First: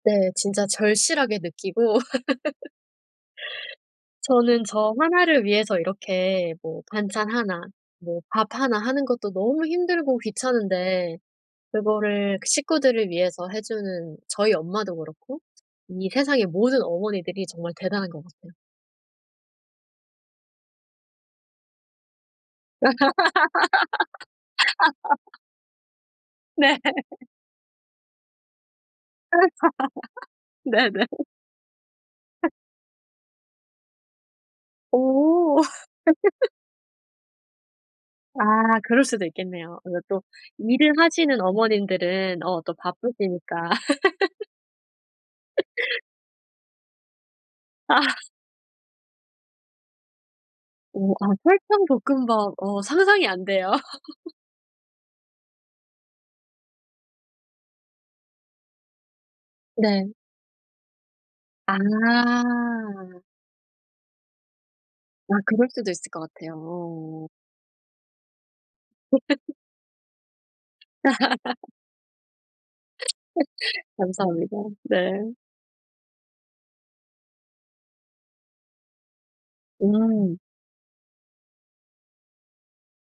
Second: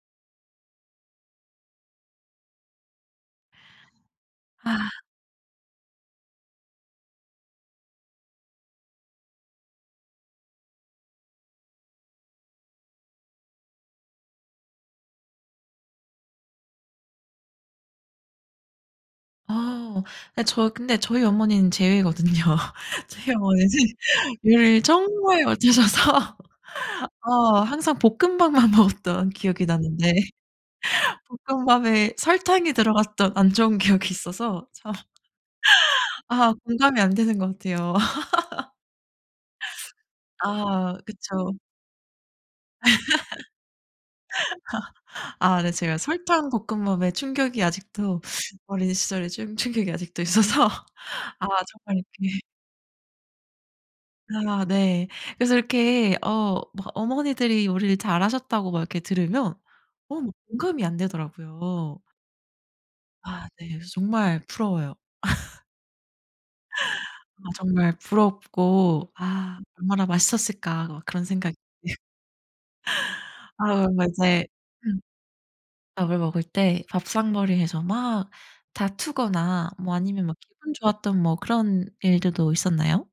네. 진짜 절실하게 느끼고 저는 아. 저 1 를 위해서 이렇게 뭐 반찬 1 뭐 밥 1 하는 것도 너무 힘들고 귀찮은데 그거를 그 식구들을 위해서 해주는 저희 엄마도 그렇고 이 세상의 모든 어머니들이 정말 대단한 것 같아요. 아 네. 저 근데 저희 어머니는 제외거든요. 저희 어머니는 요리를 정말 못하셔서 네. 어 항상 볶음밥만 먹었던 기억이 나는데 네네. 볶음밥에 설탕이 들어갔던 안 좋은 기억이 있어서 참 오. 아 공감이 안 되는 것 같아요. 아 그럴 수도 있겠네요. 그리고 또 일을 아 하시는 그쵸. 어머님들은 어 또 바쁘시니까. 아 네. 제가 설탕 볶음밥에 충격이 아. 아직도 어린 시절에 좀 충격이 아직도 있어서 오 아 아 설탕 정말 이렇게 볶음밥. 어 상상이 안 돼요. 아 네. 그래서 이렇게 어 뭐 "어머니들이 요리를 잘하셨다."고 막 이렇게 들으면 네. 어 뭐 공감이 아. 안되더라고요. 아 네. 그래서 정말 부러워요. 아 그럴 수도 있을 것 같아요. 아 정말 부럽고 '아 얼마나 맛있었을까?" 막 그런 생각이 아 그래서 이제 감사합니다. 네. 밥을 먹을 때 밥상머리에서 막 다투거나 뭐 아니면 막 음. 기분 좋았던 뭐 그런 일들도 있었나요?